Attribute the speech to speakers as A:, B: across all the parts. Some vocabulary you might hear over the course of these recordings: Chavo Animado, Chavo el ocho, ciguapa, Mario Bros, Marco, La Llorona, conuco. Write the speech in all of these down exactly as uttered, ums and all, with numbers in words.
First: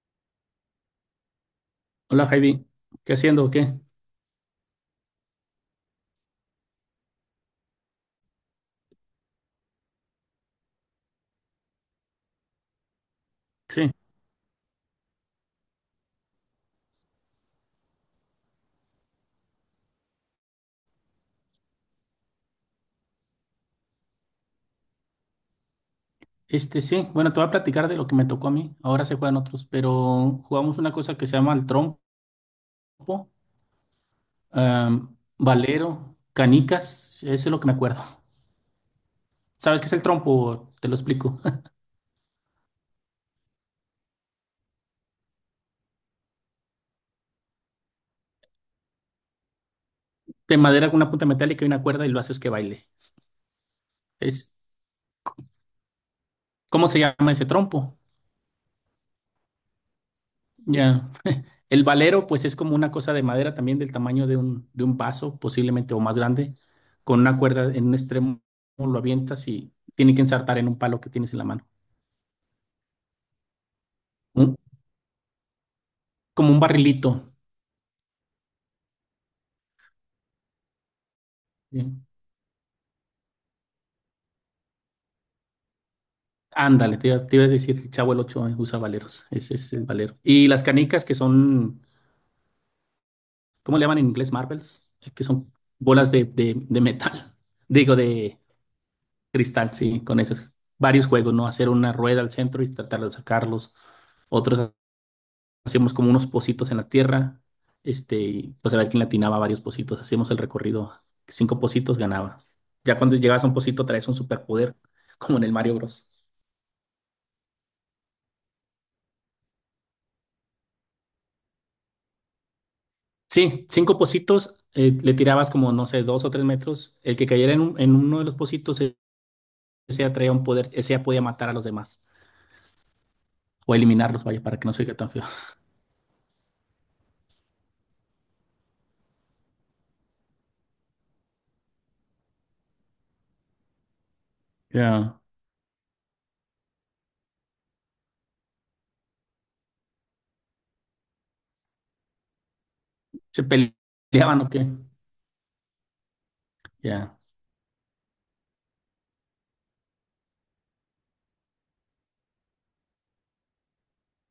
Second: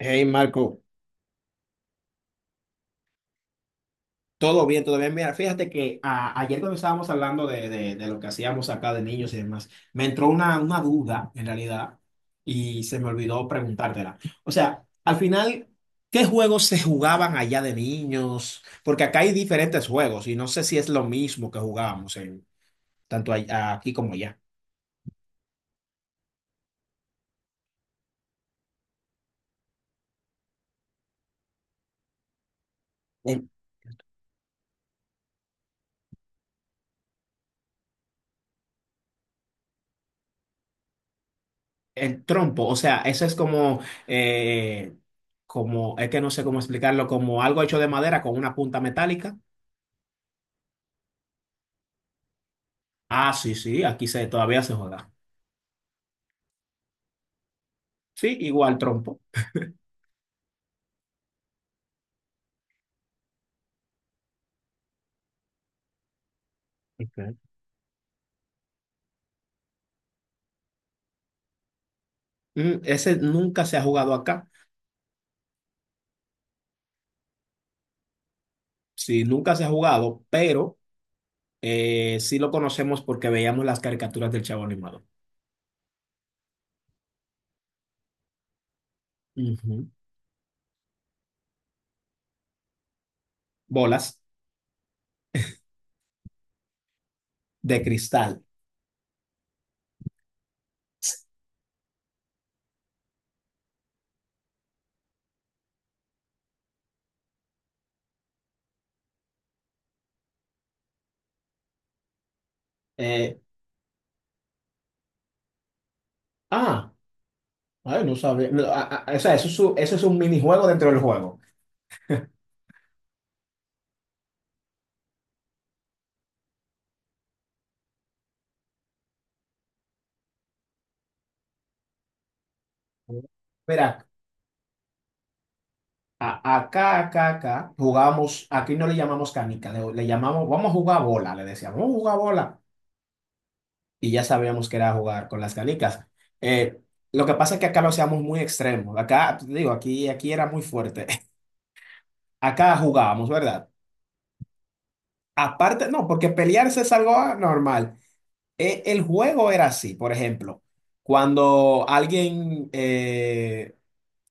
A: Hey Marco,
B: Hola Heidi, ¿qué haciendo o qué?
A: todo bien, todo bien. Mira, fíjate que a- ayer cuando estábamos hablando de, de- de lo que hacíamos acá de niños y demás, me entró una, una duda en realidad y se me olvidó
B: Sí,
A: preguntártela. O sea, al final, ¿qué juegos se jugaban allá de niños? Porque acá hay diferentes juegos y no sé si es lo mismo que jugábamos en, tanto ahí- aquí como allá.
B: este sí, bueno, te voy a platicar de lo que me tocó a mí, ahora se juegan otros, pero jugamos una cosa que se llama el trompo,
A: El,
B: am, valero, canicas, eso es lo que me acuerdo. ¿Sabes qué es el trompo? Te lo explico.
A: el trompo, o sea, eso es como, eh, como, es que no sé cómo explicarlo, como algo hecho de madera con una punta metálica.
B: De madera con una punta metálica y una cuerda y lo haces que baile.
A: Ah, sí, sí, aquí se,
B: Es,
A: todavía se juega.
B: ¿cómo se llama ese trompo?
A: Sí, igual trompo.
B: Ya. El valero, pues es como una cosa de madera también del tamaño de un, de un vaso, posiblemente o más grande, con
A: Ok.
B: una cuerda en un extremo, lo avientas y tiene que ensartar en un palo que tienes en la mano.
A: Mm, Ese nunca se ha jugado acá.
B: Un- como un barrilito.
A: Sí, nunca se ha jugado, pero
B: ¿Sí?
A: eh, sí lo conocemos porque veíamos las caricaturas del Chavo Animado.
B: Ándale, te, iba te iba a decir, el Chavo el ocho usa valeros, ese es el
A: Ujú.
B: valero. Y las canicas que son, ¿cómo le llaman en
A: Bolas
B: inglés? Marbles, eh, que son bolas de, de, de metal,
A: de
B: digo, de
A: cristal.
B: cristal, sí, con esos varios juegos, ¿no? Hacer una rueda al centro y tratar de sacarlos, otros hacíamos como unos pocitos en la tierra, este, y, pues a ver quién latinaba varios pocitos, hacíamos el recorrido, cinco pocitos ganaba. Ya cuando
A: Eh,
B: llegabas a un pocito traes un superpoder, como en el Mario Bros.
A: ah, Ay, no sabía. No, a- a- o sea, eso es, un- eso es un minijuego dentro del juego.
B: Sí, cinco pocitos, eh, le tirabas como, no sé, dos o tres metros, el que cayera en, un- en uno de los pocitos, ese ese ya traía un poder, ese ya podía matar a los demás, o
A: Mira,
B: eliminarlos, vaya, para que no se oiga tan feo.
A: a- acá, acá, acá, jugamos, aquí no le llamamos canica, le, le llamamos, vamos a jugar bola, le decíamos, vamos a jugar bola. Y ya sabíamos que era
B: Ya.
A: jugar con las canicas. Eh, lo que pasa es que acá lo hacíamos muy extremo. Acá, te digo, aquí, aquí era muy fuerte. Acá jugábamos,
B: ¿Se
A: ¿verdad?
B: peleaban o qué?
A: Aparte, no, porque pelearse es algo
B: Ya,
A: ah, normal. Eh, el juego era así, por ejemplo, cuando alguien, eh,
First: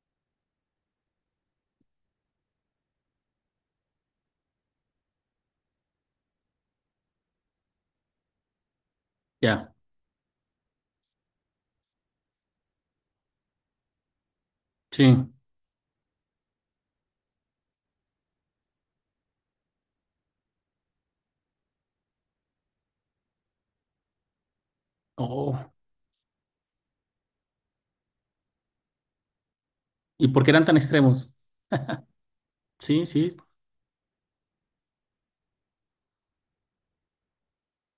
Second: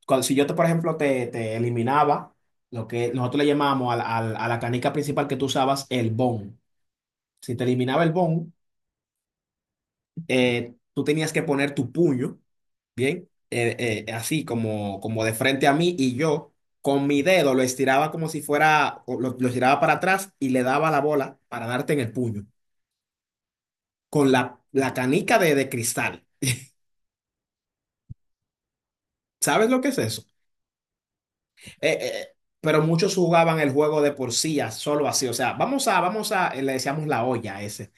A: cuando, si yo, te, por ejemplo, te, te eliminaba, lo que nosotros le llamábamos al- al- a la canica principal que tú usabas, el bon. Si te eliminaba el bon,
B: ya,
A: eh, tú tenías que poner tu puño, ¿bien? Eh, eh, así como,
B: sí.
A: como de frente a mí y yo con mi dedo lo estiraba como si fuera, o lo, lo estiraba para atrás y le daba la bola para darte en el puño, con la, la canica de, de
B: Oh,
A: cristal. ¿Sabes lo que es eso?
B: ¿y por qué eran tan extremos?
A: Eh, eh, eh, pero
B: Sí,
A: muchos
B: sí,
A: jugaban el juego de por sí, a- solo así. O sea, vamos a, vamos a, eh, le decíamos la olla a ese.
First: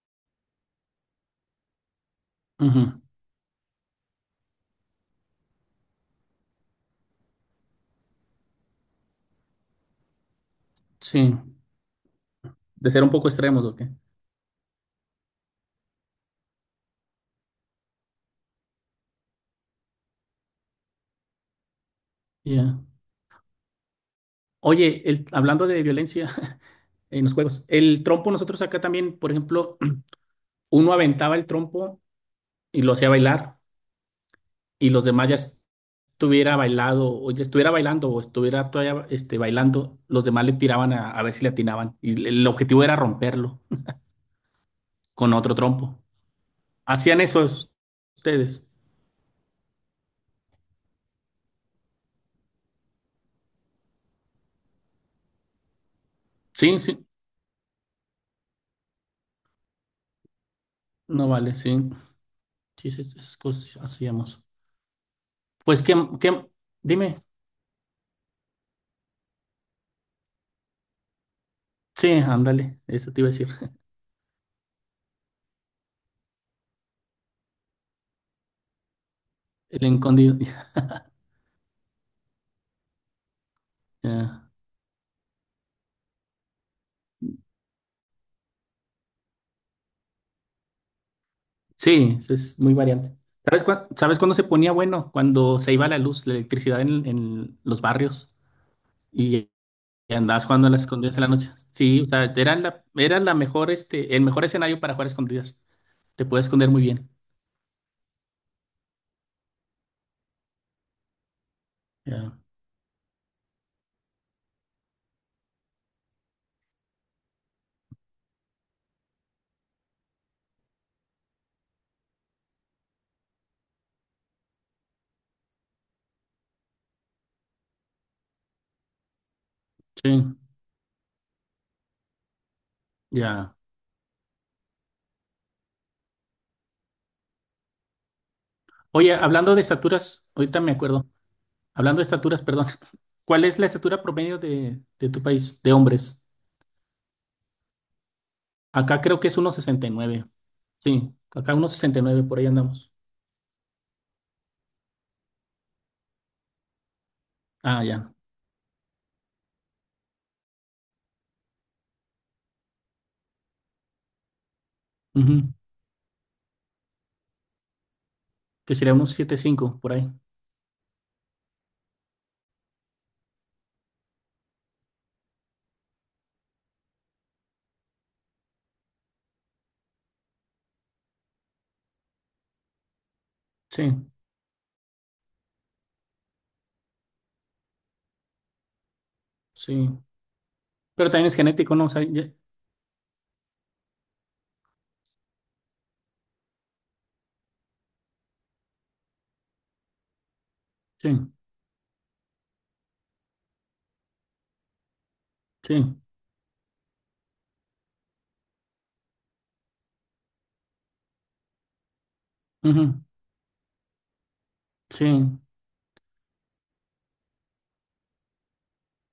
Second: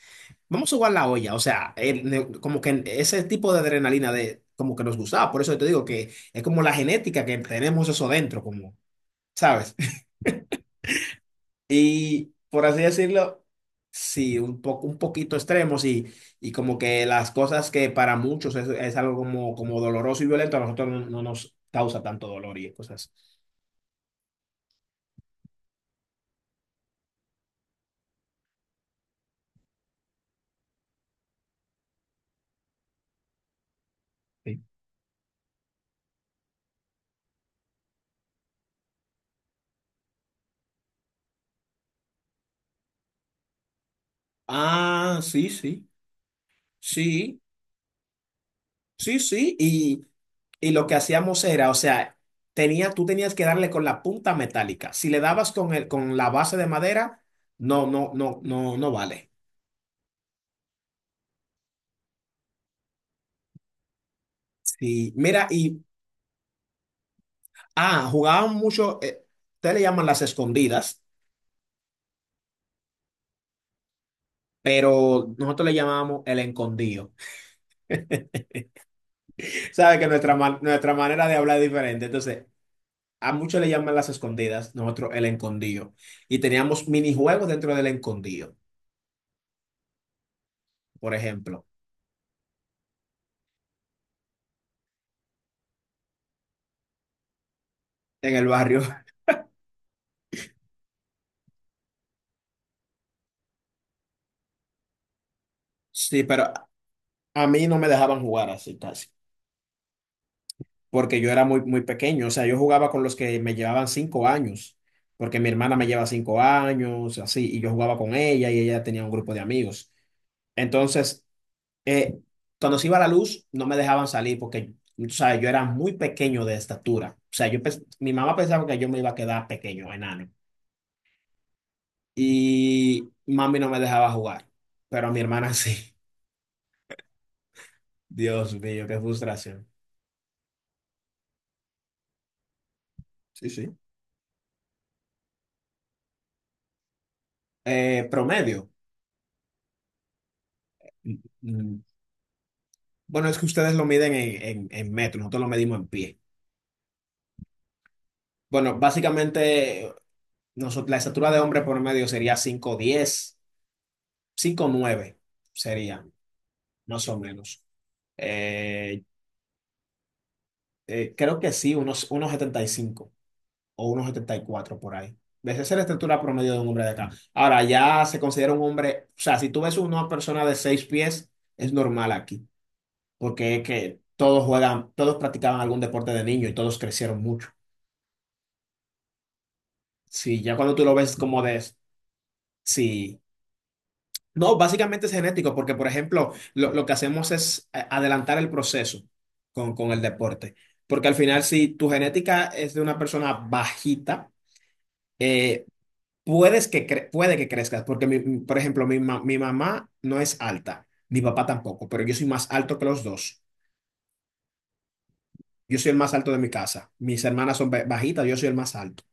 A: Vamos a jugar la olla, o sea, el- ne- como que
B: ujú,
A: ese tipo de adrenalina de, como que nos gustaba, por eso te digo que es como la genética que tenemos eso dentro, como, ¿sabes?
B: sí.
A: Y por así
B: De ser un poco
A: decirlo,
B: extremos, ¿o qué?
A: sí, un poco, un poquito extremos y, y como que las cosas que para muchos es, es algo como, como doloroso y violento, a nosotros no, no nos causa tanto dolor y
B: Ya.
A: cosas.
B: Oye, el- hablando de violencia en los juegos, el trompo nosotros acá también, por ejemplo, uno aventaba el trompo y lo hacía bailar
A: Así.
B: y los demás ya estuviera bailado o ya estuviera bailando o estuviera todavía este, bailando, los demás le tiraban a, a ver si le atinaban y el el objetivo era romperlo
A: Ah,
B: con
A: sí,
B: otro
A: sí,
B: trompo. ¿Hacían
A: sí.
B: eso es- ustedes?
A: Sí, sí, y, y lo que hacíamos era, o sea, tenía, tú tenías que darle con la punta metálica. Si le dabas con el, con la base de
B: Sí, sí,
A: madera, no, no, no, no, no vale.
B: no vale, sí. Sí, sí, esas cosas hacíamos.
A: Y mira, y,
B: Pues que, dime,
A: ah, jugaban mucho, eh, ustedes le llaman las escondidas,
B: sí, ándale, eso te iba a decir.
A: pero nosotros le llamábamos el escondido.
B: El
A: Sabe que nuestra,
B: encondido.
A: man- nuestra manera de hablar es diferente. Entonces, a muchos le llaman las
B: Ya.
A: escondidas, nosotros el escondido. Y teníamos minijuegos dentro del escondido, por ejemplo,
B: Sí, eso es muy variante. ¿Sabes, cuá- ¿sabes cuándo se ponía bueno? Cuando se iba la luz, la electricidad en, en los
A: en
B: barrios
A: el barrio.
B: y, y andabas jugando a las escondidas en la noche. Sí, o sea, era la, era la mejor, este, el mejor escenario para jugar a escondidas.
A: Sí,
B: Te
A: pero
B: puedes esconder muy bien.
A: a mí no me dejaban jugar así casi, porque yo era muy, muy pequeño, o
B: Ya.
A: sea, yo jugaba con los que me llevaban cinco años, porque mi hermana me lleva cinco años, así, y yo jugaba con ella y ella tenía un grupo de amigos. Entonces, eh, cuando se iba la luz, no me dejaban salir porque, o sea, yo era muy pequeño de estatura, o sea, yo, pens- mi mamá pensaba que yo me iba a quedar pequeño,
B: Sí,
A: enano, y
B: ya.
A: mami no me dejaba jugar, pero a mi hermana sí. Dios mío, qué
B: Oye, hablando de
A: frustración.
B: estaturas, ahorita me acuerdo. Hablando de estaturas, perdón. ¿Cuál
A: Sí,
B: es la
A: sí.
B: estatura promedio de, de tu país de hombres?
A: Eh, promedio.
B: Acá creo que es uno sesenta y nueve. Sí, acá uno sesenta y nueve por ahí andamos.
A: Bueno, es que ustedes lo miden en, en, en metro, nosotros lo medimos en pie.
B: Ah, ya.
A: Bueno, básicamente nosotros, la estatura de hombre por medio sería cinco diez, cinco nueve
B: Ujú.
A: sería, más o menos.
B: Que sería
A: Eh,
B: unos siete cinco por ahí.
A: eh, Creo que sí, unos, unos setenta y cinco o unos setenta y cuatro por ahí. Esa es la estatura promedio de un hombre de acá. Ahora, ya se considera un hombre, o sea, si tú ves una persona de seis pies, es normal aquí, porque es
B: Sí,
A: que todos juegan, todos practicaban algún deporte de niño y todos crecieron mucho.
B: sí.
A: Sí, ya cuando tú lo
B: Pero
A: ves
B: también es
A: como de...
B: genético, ¿no? O sea, ya-
A: Sí. No, básicamente es genético, porque por ejemplo, lo, lo que hacemos es eh, adelantar el proceso con, con el deporte. Porque
B: sí,
A: al final, si tu genética es de una persona bajita, eh,
B: sí.
A: puedes que cre- puede que crezcas, porque mi- mi- por ejemplo, mi, ma- mi mamá no es alta, mi papá tampoco, pero yo soy más alto que
B: Ujú.
A: los dos.
B: Sí,
A: Yo soy el más alto de mi casa. Mis hermanas son ba- bajitas, yo soy el más alto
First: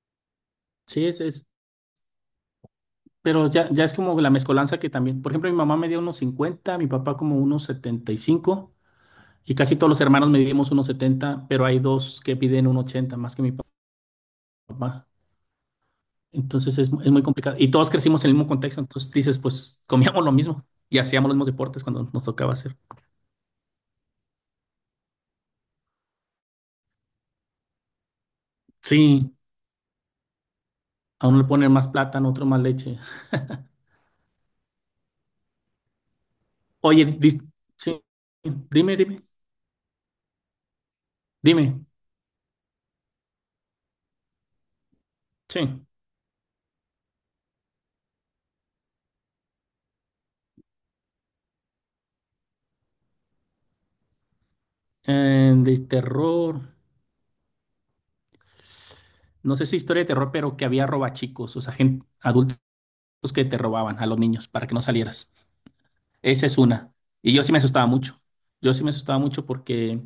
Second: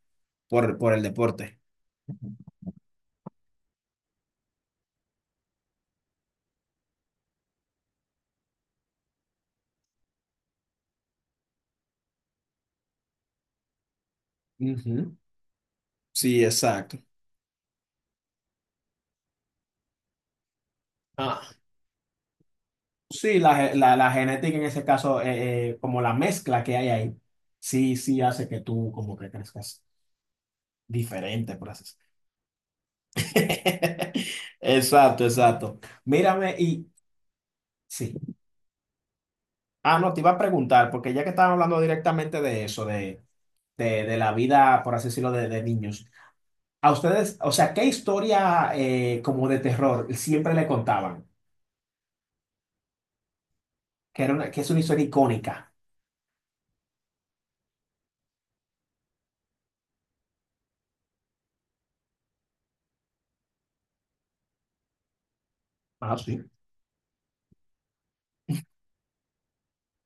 A: por, por el
B: sí, es, es.
A: deporte.
B: Pero ya, ya es como la mezcolanza que también. Por ejemplo, mi mamá me dio unos cincuenta, mi papá como unos setenta y cinco y casi todos los hermanos medimos unos setenta, pero hay dos que piden un ochenta más que mi papá.
A: Ujú. Sí,
B: Entonces es,
A: exacto.
B: es muy complicado. Y todos crecimos en el mismo contexto. Entonces dices, pues comíamos lo mismo y hacíamos los mismos deportes cuando nos tocaba hacer.
A: Sí, la, ge- la, la genética en ese caso, eh, eh, como la mezcla que hay ahí, sí, sí hace que tú como que
B: Sí,
A: crezcas
B: a uno le
A: diferente, por
B: ponen
A: así
B: más
A: decirlo.
B: plátano, otro más leche.
A: Exacto, exacto. Mírame y
B: Oye, dis- sí,
A: sí.
B: dime, dime,
A: Ah, no, te iba a preguntar, porque ya que estaban hablando
B: dime,
A: directamente de eso, de, de, de la vida, por así decirlo, de, de
B: sí.
A: niños, a ustedes, o sea, ¿qué historia eh, como de terror siempre le contaban? Que, era una, que es una historia
B: Eh,
A: icónica.
B: de terror, no sé si historia de terror, pero que había robachicos, o sea, gente, adultos que te robaban a los niños para que no salieras.
A: Ah, sí.
B: Esa es una. Y yo sí me asustaba mucho. Yo sí me asustaba mucho porque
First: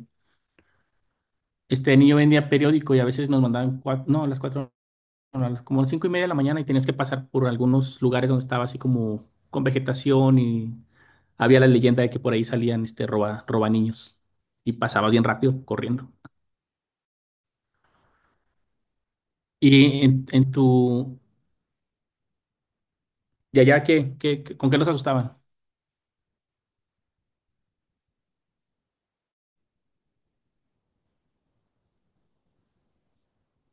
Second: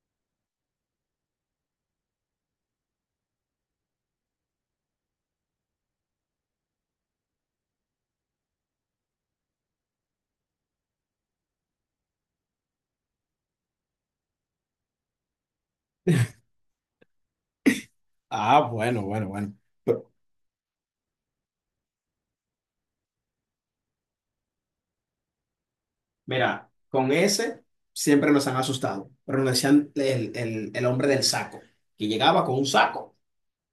B: este niño vendía periódico y a veces nos mandaban, cua- no, a las cuatro a las- como cinco y media de la mañana y tenías que pasar por algunos lugares donde estaba así como con vegetación y había la leyenda de que por ahí salían este roba, roba niños y pasabas bien rápido corriendo.
A: Ah, bueno, bueno, bueno.
B: ¿Y en, en tu de allá qué, qué, qué- con qué los asustaban?
A: Mira, con ese siempre nos han asustado, pero nos decían el, el- el hombre del saco, que llegaba con un saco,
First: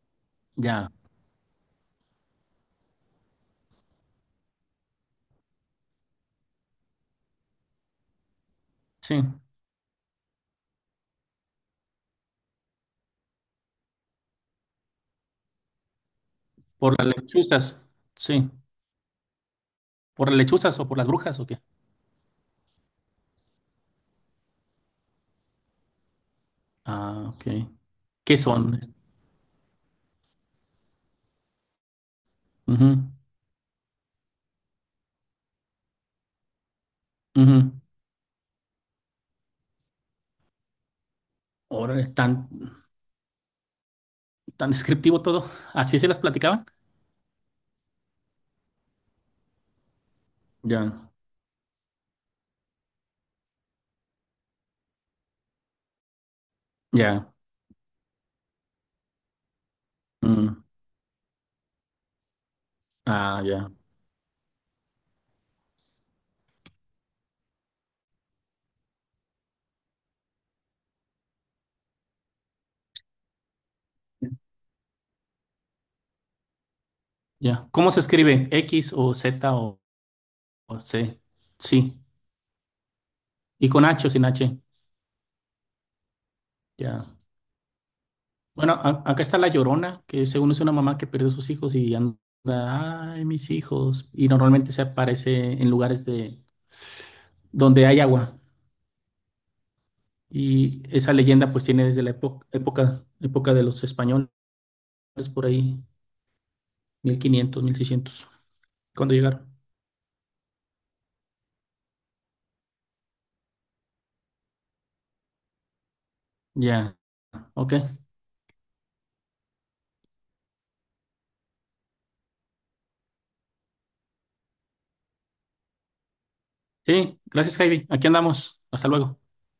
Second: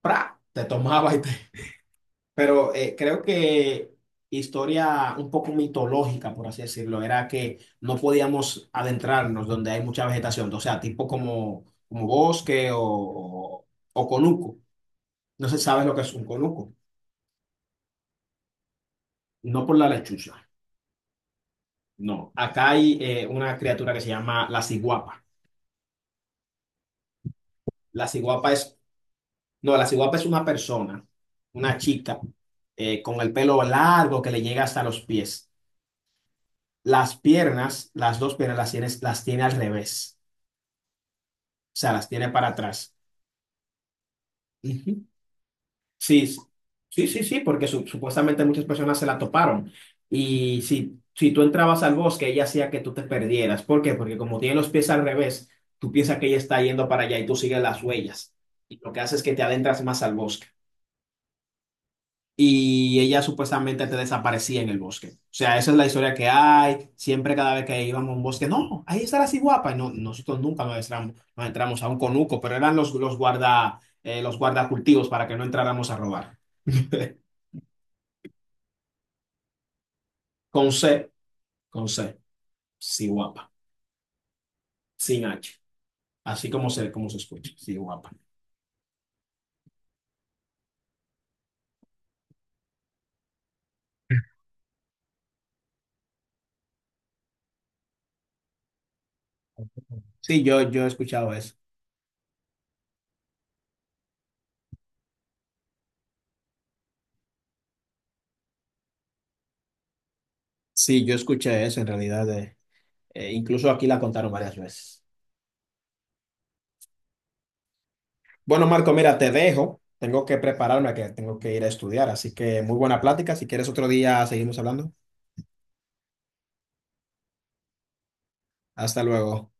A: ¡pra! Te
B: Ya,
A: tomaba y te... Pero eh, creo que historia un poco mitológica, por así decirlo, era que no podíamos
B: sí,
A: adentrarnos donde hay mucha vegetación, o sea, tipo como, como bosque o, o, o conuco. No se sabe lo que es un conuco,
B: por las lechuzas, sí,
A: no por la
B: por las
A: lechuza,
B: lechuzas o por las brujas o qué.
A: no. Acá hay eh, una criatura que se llama la ciguapa.
B: Ah, ok.
A: La
B: ¿Qué
A: ciguapa es
B: son?
A: No, la ciguapa es una persona, una chica,
B: Ujú,
A: eh, con el pelo largo que le llega hasta los pies. Las
B: ujú.
A: piernas, las dos piernas las tiene, las tiene al revés, o sea, las
B: Órale,
A: tiene para
B: tan,
A: atrás.
B: tan
A: Ujú.
B: descriptivo todo. ¿Así se las
A: Sí, s-
B: platicaban?
A: sí, sí, sí, porque su- supuestamente muchas personas se la toparon. Y si,
B: Ya,
A: si tú entrabas al bosque, ella hacía que tú te perdieras. ¿Por qué? Porque como tiene los pies al revés, tú piensas que ella está yendo para allá y
B: ya.
A: tú sigues las huellas. Y lo que hace es que te adentras más al bosque.
B: Mm.
A: Y ella
B: Ah, ya.
A: supuestamente te desaparecía en el bosque. O sea, esa es la historia que hay. Siempre cada vez que íbamos a un bosque, no, ahí está la guapa. Y no, nosotros nunca nos entramos, nos entramos a un conuco, pero eran los, los guarda, eh, los guardacultivos para que no entráramos a robar.
B: Ya. ¿Cómo se escribe? ¿X o Z o,
A: Con
B: o
A: C,
B: C?
A: con
B: Sí.
A: C, sí, guapa,
B: ¿Y con H o sin H?
A: sin H. Así como se,
B: Ya.
A: como se escucha, sí, guapa.
B: Bueno, a- acá está La Llorona, que según es una mamá que pierde a sus hijos y anda, ay, mis hijos. Y normalmente se aparece en lugares de donde hay agua.
A: Sí, yo,
B: Y
A: yo he
B: esa
A: escuchado
B: leyenda
A: eso.
B: pues tiene desde la época, época, época de los españoles, por ahí, mil quinientos, mil seiscientos cuando llegaron.
A: Sí, yo escuché eso en realidad. De- eh, e incluso aquí la contaron varias veces.
B: Ya, ok.
A: Bueno, Marco, mira, te dejo. Tengo que prepararme, que tengo que ir a estudiar. Así que muy buena plática. Si quieres otro día, seguimos hablando.
B: Sí, gracias, Javi. Aquí andamos. Hasta
A: Hasta
B: luego.
A: luego.